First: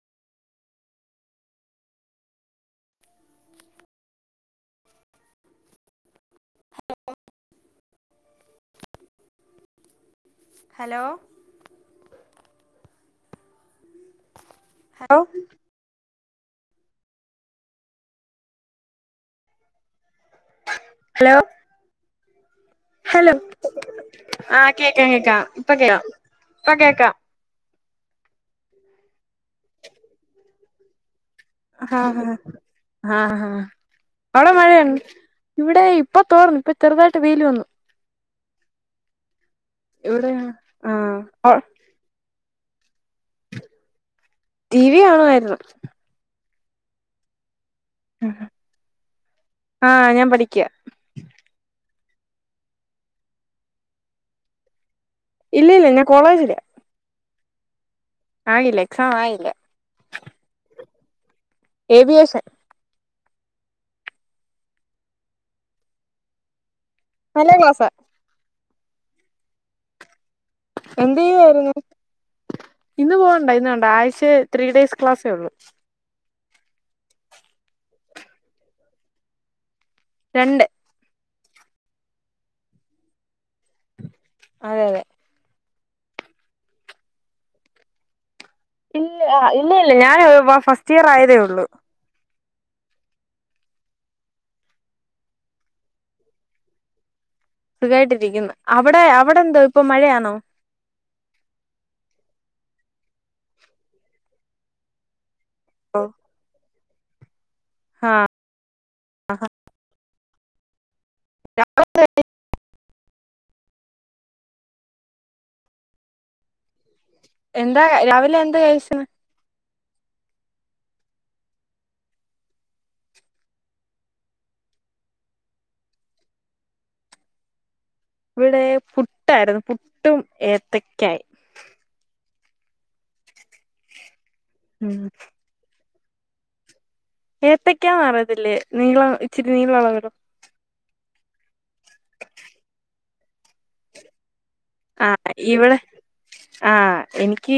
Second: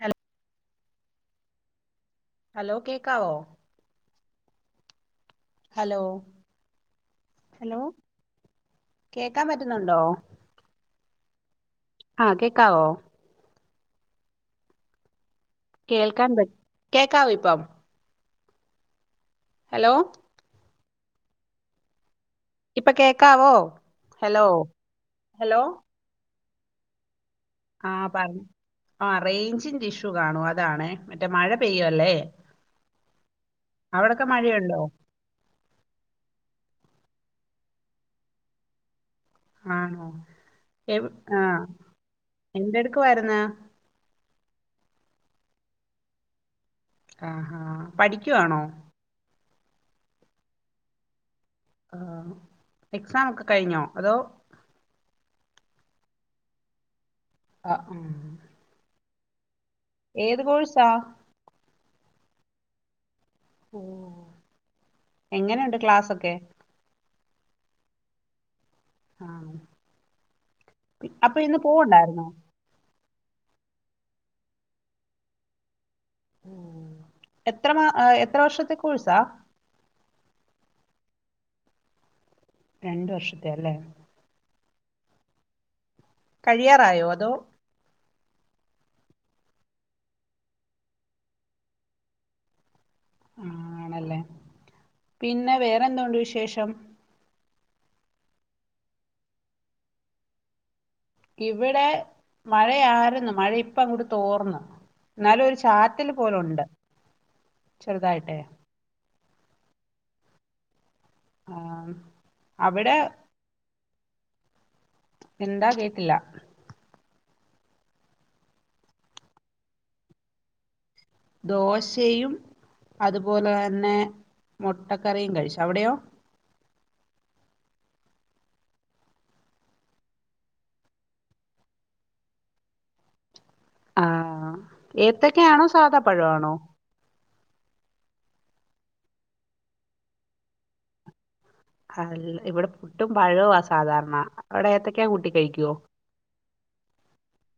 Hello- hello കേക്കാവോ hello- hello കേക്കാം പറ്റുന്നൊണ്ടോ? ഹലോ ആഹ് കേക്കാവോ- ഹലോ. കേൾക്കാൻ പറ്റ കേക്കാവോ ഇപ്പം. ഹലോ. ഹലോ. ഇപ്പൊ ഹലോ കേക്കാവോ ഹലോ ആഹ് കേക്ക കേക്കാം ഹലോ ഇപ്പ കേക്ക ഇപ്പ കേക്ക. ആഹ് പറ ആ റേഞ്ചിന്റെ ഇഷ്യൂ കാണൂ അതാണെ. ഹാ ഹഹ ഹാ ഹഹ. അവിടൊക്കെ അവിടെ മഴയുണ്ടോ മഴയാണ് ഇവിടെ ഇപ്പോ തോർന്നു ഇപ്പോ ചെറുതായിട്ട് വെയില് വന്നു. ആണോ എവ് ആഹ് എന്തെടുക്കുവാരുന്ന്? T V കാണുവായിരുന്ന്. ആഹ് ഹാ പഠിക്കുവാണോ? ആഹ് ഞാൻ പഠിക്ക. ആഹ് എക്സാം ഒക്കെ കഴിഞ്ഞോ അതോ? ഇല്ല ഇല്ല ഞാൻ കോളേജില. ആ ഉം. ആയില്ലേ എക്സാം ആയില്ലേ? ഏത് കോഴ്സാ? ഏവിയേഷൻ. എങ്ങനെയുണ്ട് ക്ലാസ് ഒക്കെ? നല്ലെ ക്ലാസ്സ ആഹ് എന്ത് അപ്പോ ഇന്ന് ചെയ്യുവായിരുന്നു പൂവണ്ടായിരുന്നോ? ഇന്ന് പോവണ്ട ഇന്ന് വേണ്ട ആഴ്ച്ച ത്രീ ഡേയ്സ് ക്ലാസ്സേ ഉള്ളു. എത്ര മാ എത്ര വർഷത്തെ കോഴ്സാ? രണ്ട്. രണ്ട് വർഷത്തെ അല്ലേ? അതെ അതെ കഴിയാറായോ അതോ ഇല്ല ഇല്ല ഇല്ല ഞാൻ ഫസ്റ്റ് ഇയർ ആയതേ ഒള്ളൂ ആണല്ലേ പിന്നെ വേറെന്തോണ്ട് വിശേഷം സുഖമായിട്ടിരിക്കുന്നു അവിടെ അവിടെ എന്തോ ഇപ്പൊ മഴയാണോ? ഇവിടെ മഴയ ആരുന്നു മഴ ഇപ്പ കൂടി തോർന്നു ഇന്നാല്ലൊരു ചാറ്റൽ പോലുണ്ട് ചെറുതായിട്ടേ ആഹാ ആഹ് അവിടെ എന്താ അറിയത്തില്ല എന്താ രാവിലെ എന്താ കഴച്ച്ന്ന് ദോശയും അതുപോലെ തന്നെ മുട്ടക്കറിയും കഴിച്ചു അവിടെയോ ഇവിടെ പുട്ടായിരുന്നു പുട്ടും ഏത്തക്കായി ആഹ് ഉം ഏത്തൊക്കൊണോ സാധാപ്പഴമാണോ ഏത്തക്കാ പറയതില്ലേ നീള ഇച്ചിരി നീളള വരോ അല്ല ഇവിടെ പുട്ടും പഴവും ആ സാധാരണ അവിടെ ഏത്തക്കാ ആ കൂട്ടി കഴിക്കുവോ ഇവിടെ ആഹ് എനിക്ക്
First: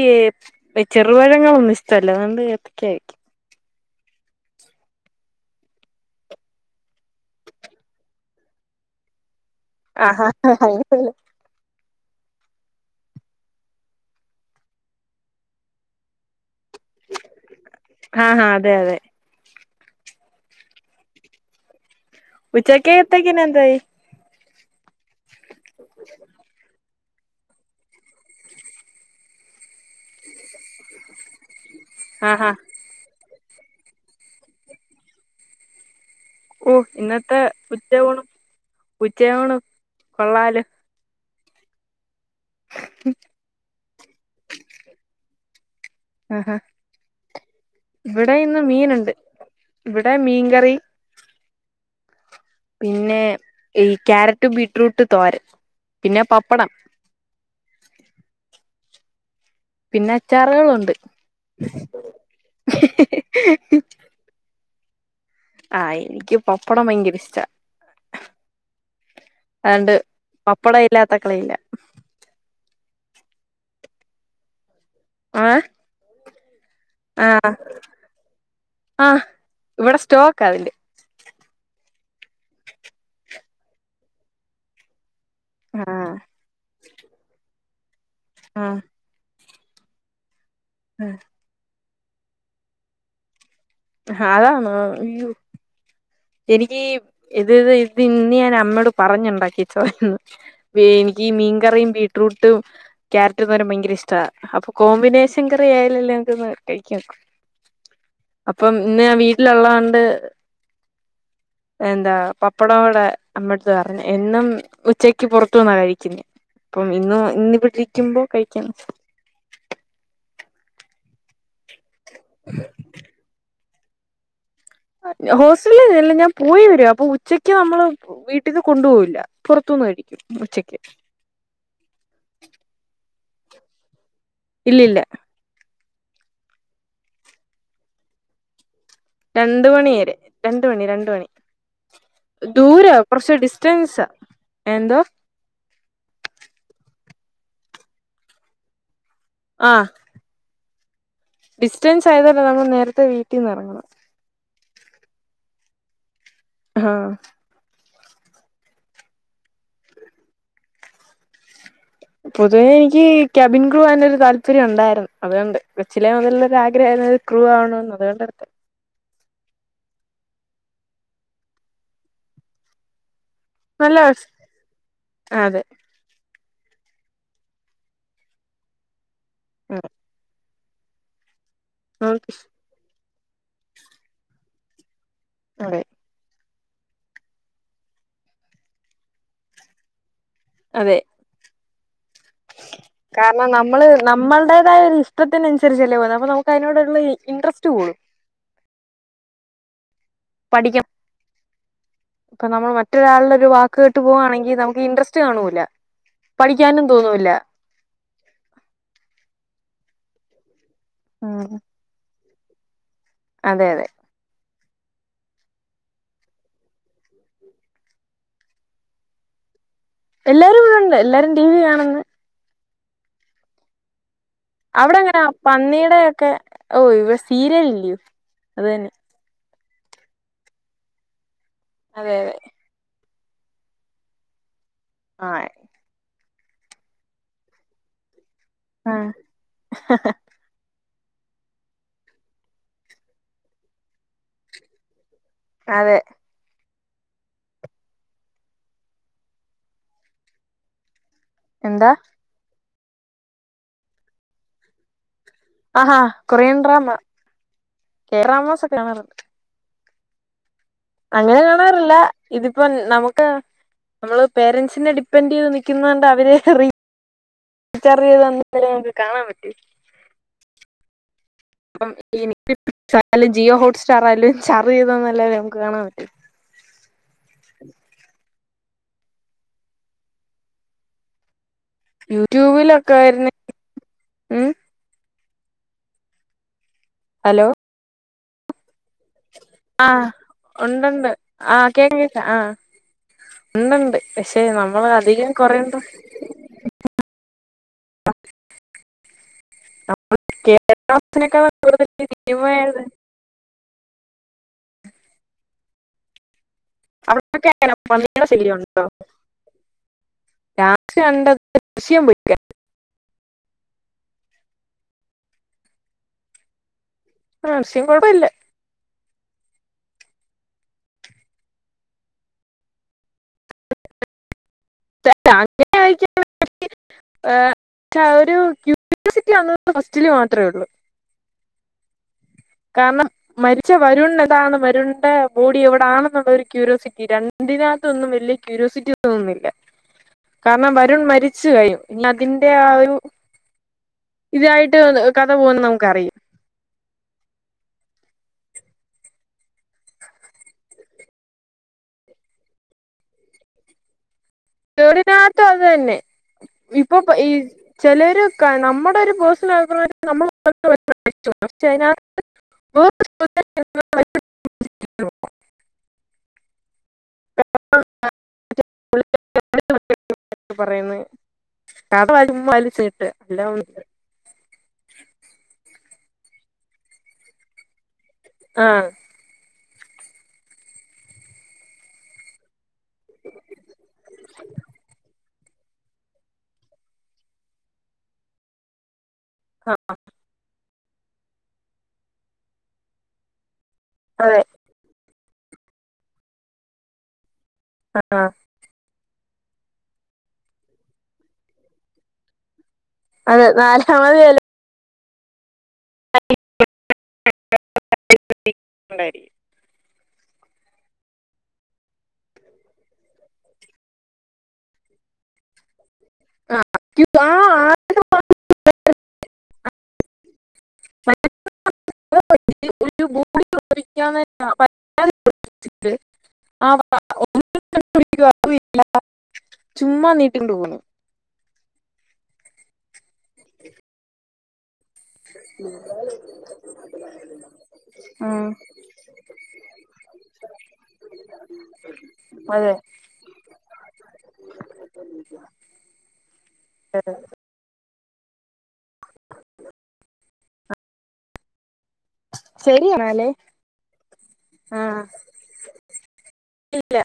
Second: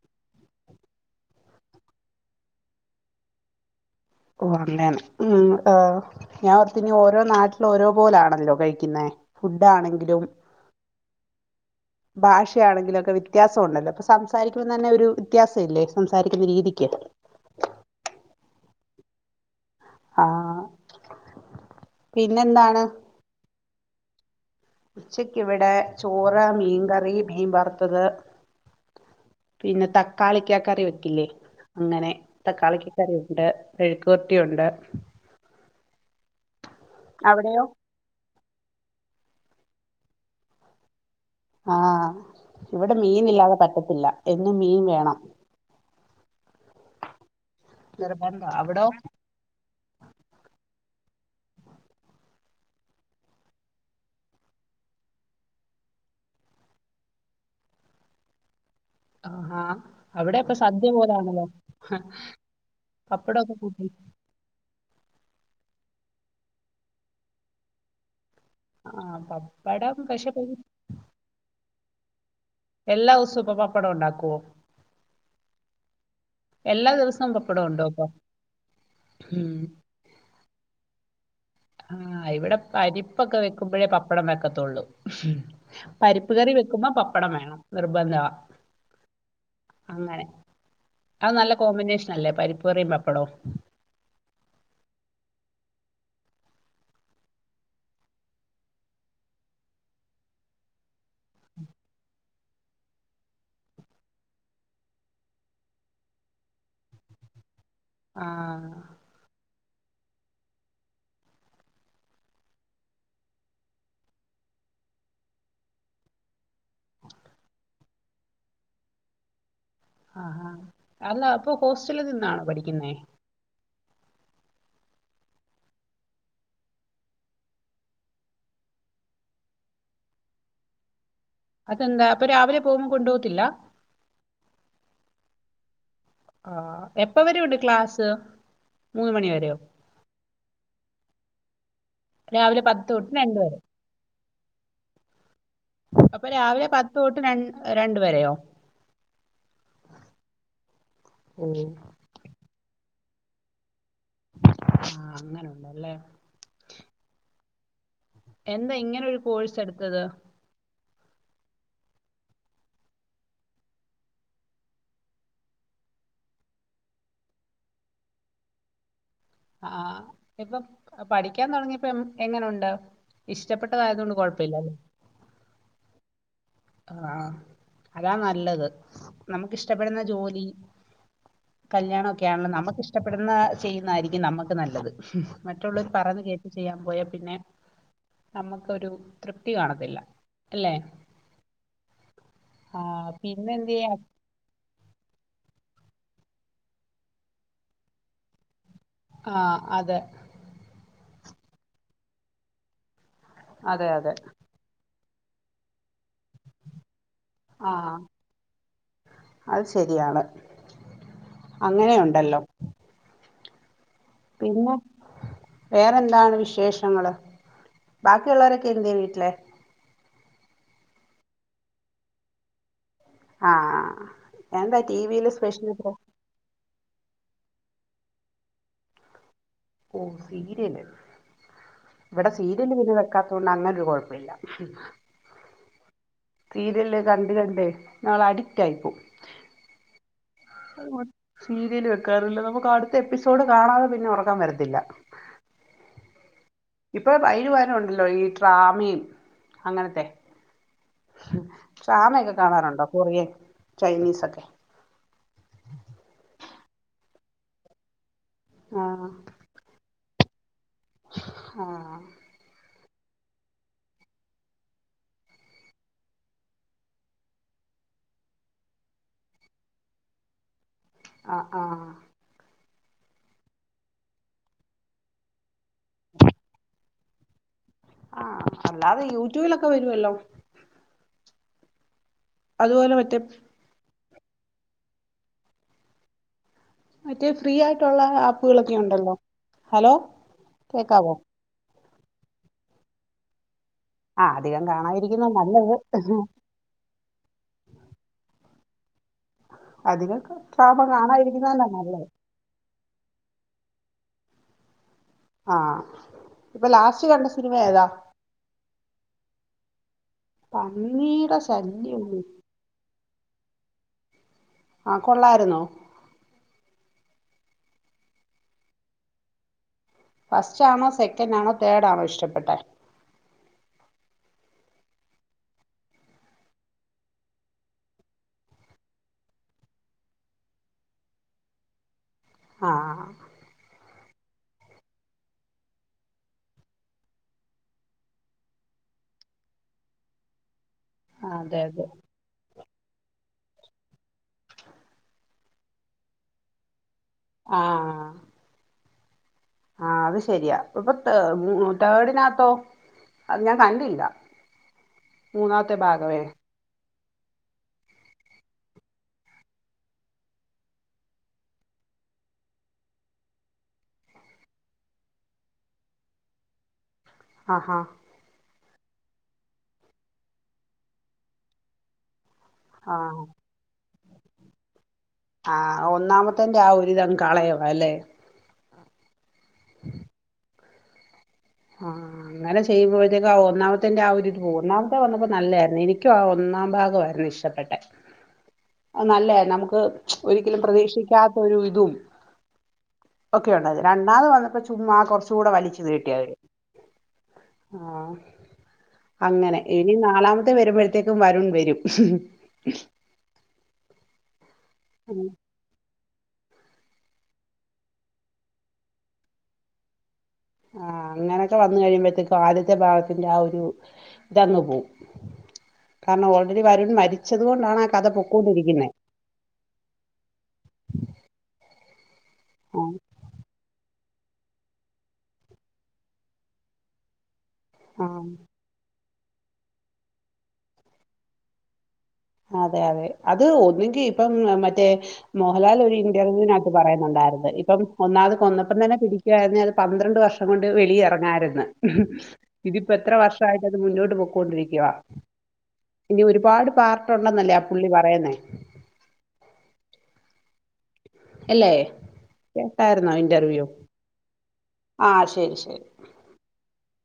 ചെറുപഴങ്ങളെ ഇഷ്ടമല്ല അത് കെണ്ട് എത്തക്കാ കയിക്കും ഓ അങ്ങേന ഉം ഞാൻ ഓർത്ത്നി ഓരോ നാട്ടില ഓരോ പോലാണല്ലോ കഴിക്കുന്നേ ഫുഡ് ആണെങ്കിലും ആഹാ അങ്ങനെയല്ലേ ഭാഷയാണെങ്കിലും ഒക്കെ വ്യത്യാസം ഉണ്ടല്ലോ ഇപ്പൊ സംസാരിക്കുമ്പോൾ തന്നെ ഒരു വ്യത്യാസം ഇല്ലേ സംസാരിക്കുന്ന രീതി ആഹ് ആ അതെ അതെ ആഹ് പിന്നെന്താണ് ഉച്ചക്കെത്തിക്കിനെന്തായി ഉച്ചക്ക് ഇവടെ ചോറ് മീൻങ്ക കറി മീൻ വറുത്തത് പിന്നെ തക്കാളിക്ക കറിവെക്കില്ലേ അങ്ങനെ ആഹാ തക്കാളിക്ക കറിയൊണ്ട് വെഴുക്ക് വരട്ടിയൊണ്ട് ഓഹ് ഇന്നത്തെ ഉച്ച ഊണ് ഉച്ചയൂണ് കൊള്ളാലോ ആഹ് ഇവടെ മീൻ ഇല്ലാതെ പറ്റത്തില്ല എന്നും മീൻ വേണം ആഹ് ഹാ ഇവടെ നിർബന്ധ ഇന്ന് അവിടോ മീനുണ്ട് ഇവടെ മീൻങ്കറി പിന്നെ ഈ ക്യാരറ്റ് ബീറ്റ്റൂട്ട് തോരൻ പിന്നെ പപ്പടം ആഹാ പിന്നെ അവടെപ്പോ സദ്യ അച്ചാറുകളുണ്ട് പോലാണല്ലോ പപ്പടൊക്കെ കൂട്ടി ആഹ് എനിക്ക് പപ്പടം ഭയങ്കര ഇഷ്ടാ ആഹ് അതണ്ട് പപ്പടം പക്ഷെ പപ്പട ഇല്ലാത്ത കളിയില്ല. എല്ലാം ദിവസോം ഇപ്പ പപ്പടം ഒണ്ടാക്കുവോ ആഹ് ദിവസവും ആഹ് പപ്പടം ഉണ്ടോ ഇപ്പൊ ആഹ് ഉം ഇവടെ സ്റ്റോക്ക് അതിന്റെ ആഹ് ഇവടെ പരിപ്പൊക്കെ വെക്കുമ്പോഴേ പപ്പടം വെക്കത്തോള്ളൂ ആഹ് പരിപ്പ്ക്കറി വെക്കുമ്പോ പപ്പടം വേണം നിർബന്ധവാ ആഹ് അങ്ങനെ അത് നല്ല കോമ്പിനേഷനല്ലേ പരിപ്പുകറിയും പപ്പടോം അതാണോ ഉയ്യോ എനിക്ക് ഇത് ഇത് ഇന്ന് ഞാൻ അമ്മയോട് പറഞ്ഞുണ്ടാക്കിച്ചതാ ഇന്ന് എനി ഈ മീൻങ്കറിയും ബീട്രൂട്ടും ക്യാരറ്റ് തോരൻ ഭയങ്കര ഇഷ്ടാവാ അപ്പോ കോമ്പിനേഷൻ കറി ആയാലല്ലേ [inaudible] അപ്പം ആഹ് ഇന്ന് വീട്ടിലോള്ളോണ്ട് എന്താ പപ്പടം അവടെ അമ്മടുത്ത് പറഞ്ഞു എന്നും ഉച്ചക്ക് പൊറത്തുന്നാ കഴിക്കുന്നെ അപ്പം ഇന്ന് ഇന്നിവിടിരിക്കുമ്പോ കഴിക്കണം - ആഹാ അല്ല അപ്പൊ ഹോസ്റ്റലിൽ നിന്നാണോ പഠിക്കുന്നേ? ഹോസ്റ്റലിലല്ല ഞാൻ പോയി വരിക അപ്പൊ ഉച്ചക്ക് നമ്മള് വീട്ടീന്ന് കൊണ്ടുപോകില്ല പൊറത്തുന്ന്- കഴിക്കും ഉച്ചക്ക്- ഇല്ലാ- ഇല്ലി ല്ല- ആഹ് എപ്പവരെ ഉണ്ട് ക്ലാസ്- മൂന്ന് മണി വരെയോ രണ്ട് മണിരെ രണ്ട് മണി രണ്ട് മണി- രാവിലെ പത്ത് ദൂരവാ തൊട്ട് കൊറച്ച് രണ്ട് വരെ ഡിസ്റ്റൻസാ എന്തോ - അപ്പ് രാവിലെ പത്ത് തൊട്ട് രൺ രണ്ട് വരെയോ? ആഹ് - ഓ ഡിസ്റ്റൻസ് ആയതുകൊണ്ട് നമ്മൾ നേരത്തെ വീട്ടിന്നെറങ്ങണം- ആഹ് അങ്ങനുണ്ടല്ലേ? ആഹ് - എന്താ ഇങ്ങനെ ഒരു കോഴ്സ് എട്ത്തത്- പൊതുവെ എനിക്ക് ക്യാബിൻ ക്രൂ ആകാനൊരു താല്പര്യം ഉണ്ടായിരുന്നു അതുകൊണ്ട് കൊച്ചിലെ മുതലുള്ളൊരു ആഗ്രഹയിര് ന്ന് ക്രുൂ ആവണോന്ന് അതുകൊണ്ടാ എടുത്തേ- ആഹ് ഇപ്പൊ പഠിക്കാൻ തൊടങ്ങിയപ്പം എങ്ങനോണ്ട്- നല്ല ഇഷ്ടപ്പെട്ടതായത്കൊണ്ട് കൊഴപ്പല്ലില്ലേ- അതെ ആഹ് അതാ നല്ലത് നമുക്കിഷ്ടപ്പെടുന്ന ജോലി- കല്യാണമൊക്കെയാണല്ലോ നമുക്ക് ഇഷ്ടപ്പെടുന്ന ചെയ്യുന്നതായിരിക്കും നമുക്ക് നല്ലത് അതെ മറ്റുള്ളവർ പറയുന്ന കേട്ട്- ചെയ്യാൻ പോയാ പിന്നെ നമ്മുക്കൊരു തൃപ്തി കാണത്തില്ല- അല്ലേ - അതെ കാരണം നമ്മള് നമ്മളടേതായ ഒരു ഇഷ്ടത്തിനനുസരിച്ചല്ലേ ഓരൊ- അപ്പൊ നമുക്ക് അതിനോടുള്ള ഇൻട്രസ്റ്റ് കൂടും- ആഹ് അതെ പഠിക്കും ഇപ്പം നമ്മൾ മറ്റൊരാളുടെ ഒരു വാക്ക് അതെ കേട്ട് അതെ പോകവാണെങ്കി നമുക്ക് ഇൻട്രസ്റ്റ് സ്റ്റ് കാണൂല്ല പഠിക്കാനും തോന്നുല്ല ആ അത് ശരിയാണ് അങ്ങനെയുണ്ടല്ലോ അതെ അതെ പിന്നെ വേറെന്താണ് വിശേഷങ്ങള് ബാക്കിയള്ളവരൊക്കെ എന്തേ വീട്ടിലെ എല്ലാരും ഇവിടെണ്ട് എല്ലാരും ടി വി കാണ്ന്ന് ആഹ് ആഹ് അവിടെ അങ്ങനെ പന്നിയുടെ ഒക്കെ ഓ ഇവിടെ സീരിയൽ ഇല്ലയോ അത് തന്നെ ഓ സീരിയല് അതെ ഇവിടെ അതെ സീരിയല് പിന്നെ കാക്കാത്തൊണ്ട് അങ്ങന ഒരു കുഴപ്പമില്ല ആഹ് സീരിയല് കണ്ട് കണ്ടേ ഇങ്ങള് അടിക്ട് ആഹ് സീരിയല് വെക്കാറില്ല നമുക്ക് അടുത്ത എപ്പിസോഡ് കാണാതെ പിന്നെ ഉറക്കം വരത്തില്ല അതെ ഇപ്പം അയിന് പകരമുണ്ടല്ലോ ഈ ട്രാമേം അങ്ങനത്തെ എന്താ ട്രാമയൊക്കെ കാണാറുണ്ടോ കൊറിയൻ ചൈനീസോക്കെ ആഹാ കൊറിയൻ ഡ്രാമ കേറിയൻ ഡ്രാമസൊക്കെ ആഹ് കാണാറുണ്ട് അങ്ങനെ കാണാറില്ല ആഹ് ഇതിപ്പം നമുക്ക് നമ്മള് പേരൻറ്സിനെ ഡിപ്പെെൻഡറ് ചെയ്ത് നിക്കുന്നോണ്ട് അവരെ റി റീച്ചാർജ് ചെയ്ത് [unintelligible] കാണാൻ പറ്റി ആഹ് അപ്പം ആഹ് ഇനി [unintelligible] ജിയോ ഹോട്സ്റ്റർ ആയാലും ചാർജ് ചെയ്തന്നല്ലല്ലെ നമുക്ക് കാണാൻ പറ്റു ആഹ് അല്ലാതെ യൂട്യൂബിലൊക്കെ വരുവല്ലോ യൂട്യൂബിലൊക്കെ അതുപോലെ മറ്റേ ആര്ന്ന് ഉം മറ്റേ ഹലോ ഫ്രീ ആയിട്ടുള്ള ആപ്പുകളൊക്കെ ഉണ്ടല്ലോ ഹലോ കേക്കാവോ കേക്കാ ആഹ് ഉണ്ട്ണ്ട് ആഹ് പക്ഷേ അധികം നമ്മൾ കാണാതിരിക്കുന്ന അധികം കൊറ നല്ലത് ഉണ്ടോ [unintelligible] നമ്മുടെ അധികം ട്രാമ കേരളത്തിനെകൾ കാണാതിരിക്കുന്നതന്നാ കൂടുതൽ നല്ലത് കിട്ടിപോയത് ആഹ് ഇപ്പൊ ലാസ്റ്റ് കണ്ട അവിടൊക്കെ സിനിമ അങ്ങനെ ഏതാ പന്നിയുടെ ശല്യം ഉണ്ടോ ലാസ്റ്റ് പന്നീടെ കണ്ടത് ശല്യം ദൃശ്യം വി [unintelligible] ആഹ് കൊള്ളാരുന്നോ ആഹ് ദൃശ്യം കുഴപ്പ ഇല്ല ഫസ്റ്റ്ണോ സെക്കൻറ്റാണോ തേഡാണോ ഇഷ്ടപ്പെട്ടെ തെടാ അങ്ങന [unintelligible] മാറ്റ് ഏഹ് റ്റാഒരു ക്യൂരിയോസിറ്റി ആന്നത് ഫസ്റ്റില് മാത്രേ ഉള്ളൂ ആഹ് കാരണം മരിച്ച വരുൺ എതാണ് വരുൺ ടെ ബോഡി എവിടണെന്നുള്ള ഒരു ക്യൂരിയോസിറ്റി രണ്ടിനകത്ത്ന്നും വലിയ ക്യൂരിസിറ്റിഒന്നുഇല്ല കാരണം വരുൺ മരിച്ചു അതെ കഴിഞ്ഞു അതെ പിന്നാതിന്റെ ആഹ് ഒരു ഇതായിട്ട് ഏഹ് കഥ പോന്ന് നമുക്ക്റിയാം ആഹ് ആഹ് അത് ശരിയാ ഇപ്പൊ തേ മു മു തേഡിനത്തോ അത് ഞാൻ കണ്ടില്ല മൂന്നാമത്തെ ഭാഗവേ ഇപ്പൊപ്പ് ഈ ചിലര് കാ നമ്മുടെ ഒരു പേഴ്സൺ ആഭിപ്രായത്തിൽ നമ്മൾ [unintelligible] ഫസ്റ്റ് അതിന്നത് വേറൊരു [unintelligible] ആ ഹാ [inaudible] പറയുന്നേ [unintelligible] [unintelligible] ചീട്ട് ആഹ് എല്ലാം [unintelligible] ആഹ് ഒന്നാമത്തെൻ്റെ ആ ഒരുരിതം കളയ അല്ലെ ആ ആഹ് അങ്ങനെ ചെയ്യുമ്പോഴത്തേക്ക് ഒന്നാമത്തെന്റെ ആ ഒരുരി പോ ഒന്നാമത്തെ വന്നപ്പോ നല്ലായിരുന്നു എനിക്കും ആ ഒന്നാം ഭാഗയിരുന്നു ഇഷ്ടപ്പെട്ടെ നല്ല നമുക്ക് ഒരിക്കലും പ്രതീക്ഷിക്കാത്ത ഒരു ഇതും [unintelligible] രണ്ടാത് അതെ വന്നപ്പോ ചുമ്മാ കുറച്ച കൂടെ വലിച്ചു കീട്ടിയാര് ആഹ് ആ അങ്ങനെ ഇനി നാലാമത്തെ വരുമ്പോഴത്തേക്കും വരുൺ വരും അതെ നാലാമത് ചിലപ്പോ ഉം [inaudible] ആഹ് അങ്ങനൊക്കെ വന്ന കഴിയുമ്പോഴത്തേക്കും ആദ്യത്തെ ഭാഗത്തിന്റെ ആ ഒരു ഇതങ്ങ് പോവും കാരണം ഓൾറെഡി വരുൺ ഉണ്ടായിരിക്കും ആ മരിച്ചത് കൊണ്ടാണ് ആ കഥ പോ [unintelligible] [inaudible] [unintelligible] ആം [unintelligible] ചുമ്മാ നീട്ടിണ്ട് പോന്നു അതെ അതെ അത് ഒന്നെങ്കിൽ ഇപ്പം മറ്റേ മോഹൻലാൽ ഒരു ഇൻ്റർവ്യൂ നത്തു പറയുന്നുണ്ടായിരുന്നു ഇപ്പം ഒന്നാമത് കൊന്നപ്പം തന്നെ പിടിക്കുകായിന്ന അത് പന്ത്ര ന്ത്രണ്ട് വർഷം കൊണ്ട് വെളി ഇറങ്ങാായിരുന്നു അതെ ഇതിപ്പോ എത്ര വർഷയിട്ട് അത് മുന്നോട്ട് പോകോണ്ടിരിക്കുവ [inaudible] ഇനി ഒരുപാട് പാർട്ടുണ്ടെന്നല്ലേ ആ പുള്ളി പറയുന്നേ അല്ലേ കേട്ടായിരുന്നോ ശരിയാണല്ലേ ഇന്റർവ്യൂ ആഹ് ശരി ശരി ഇല്ല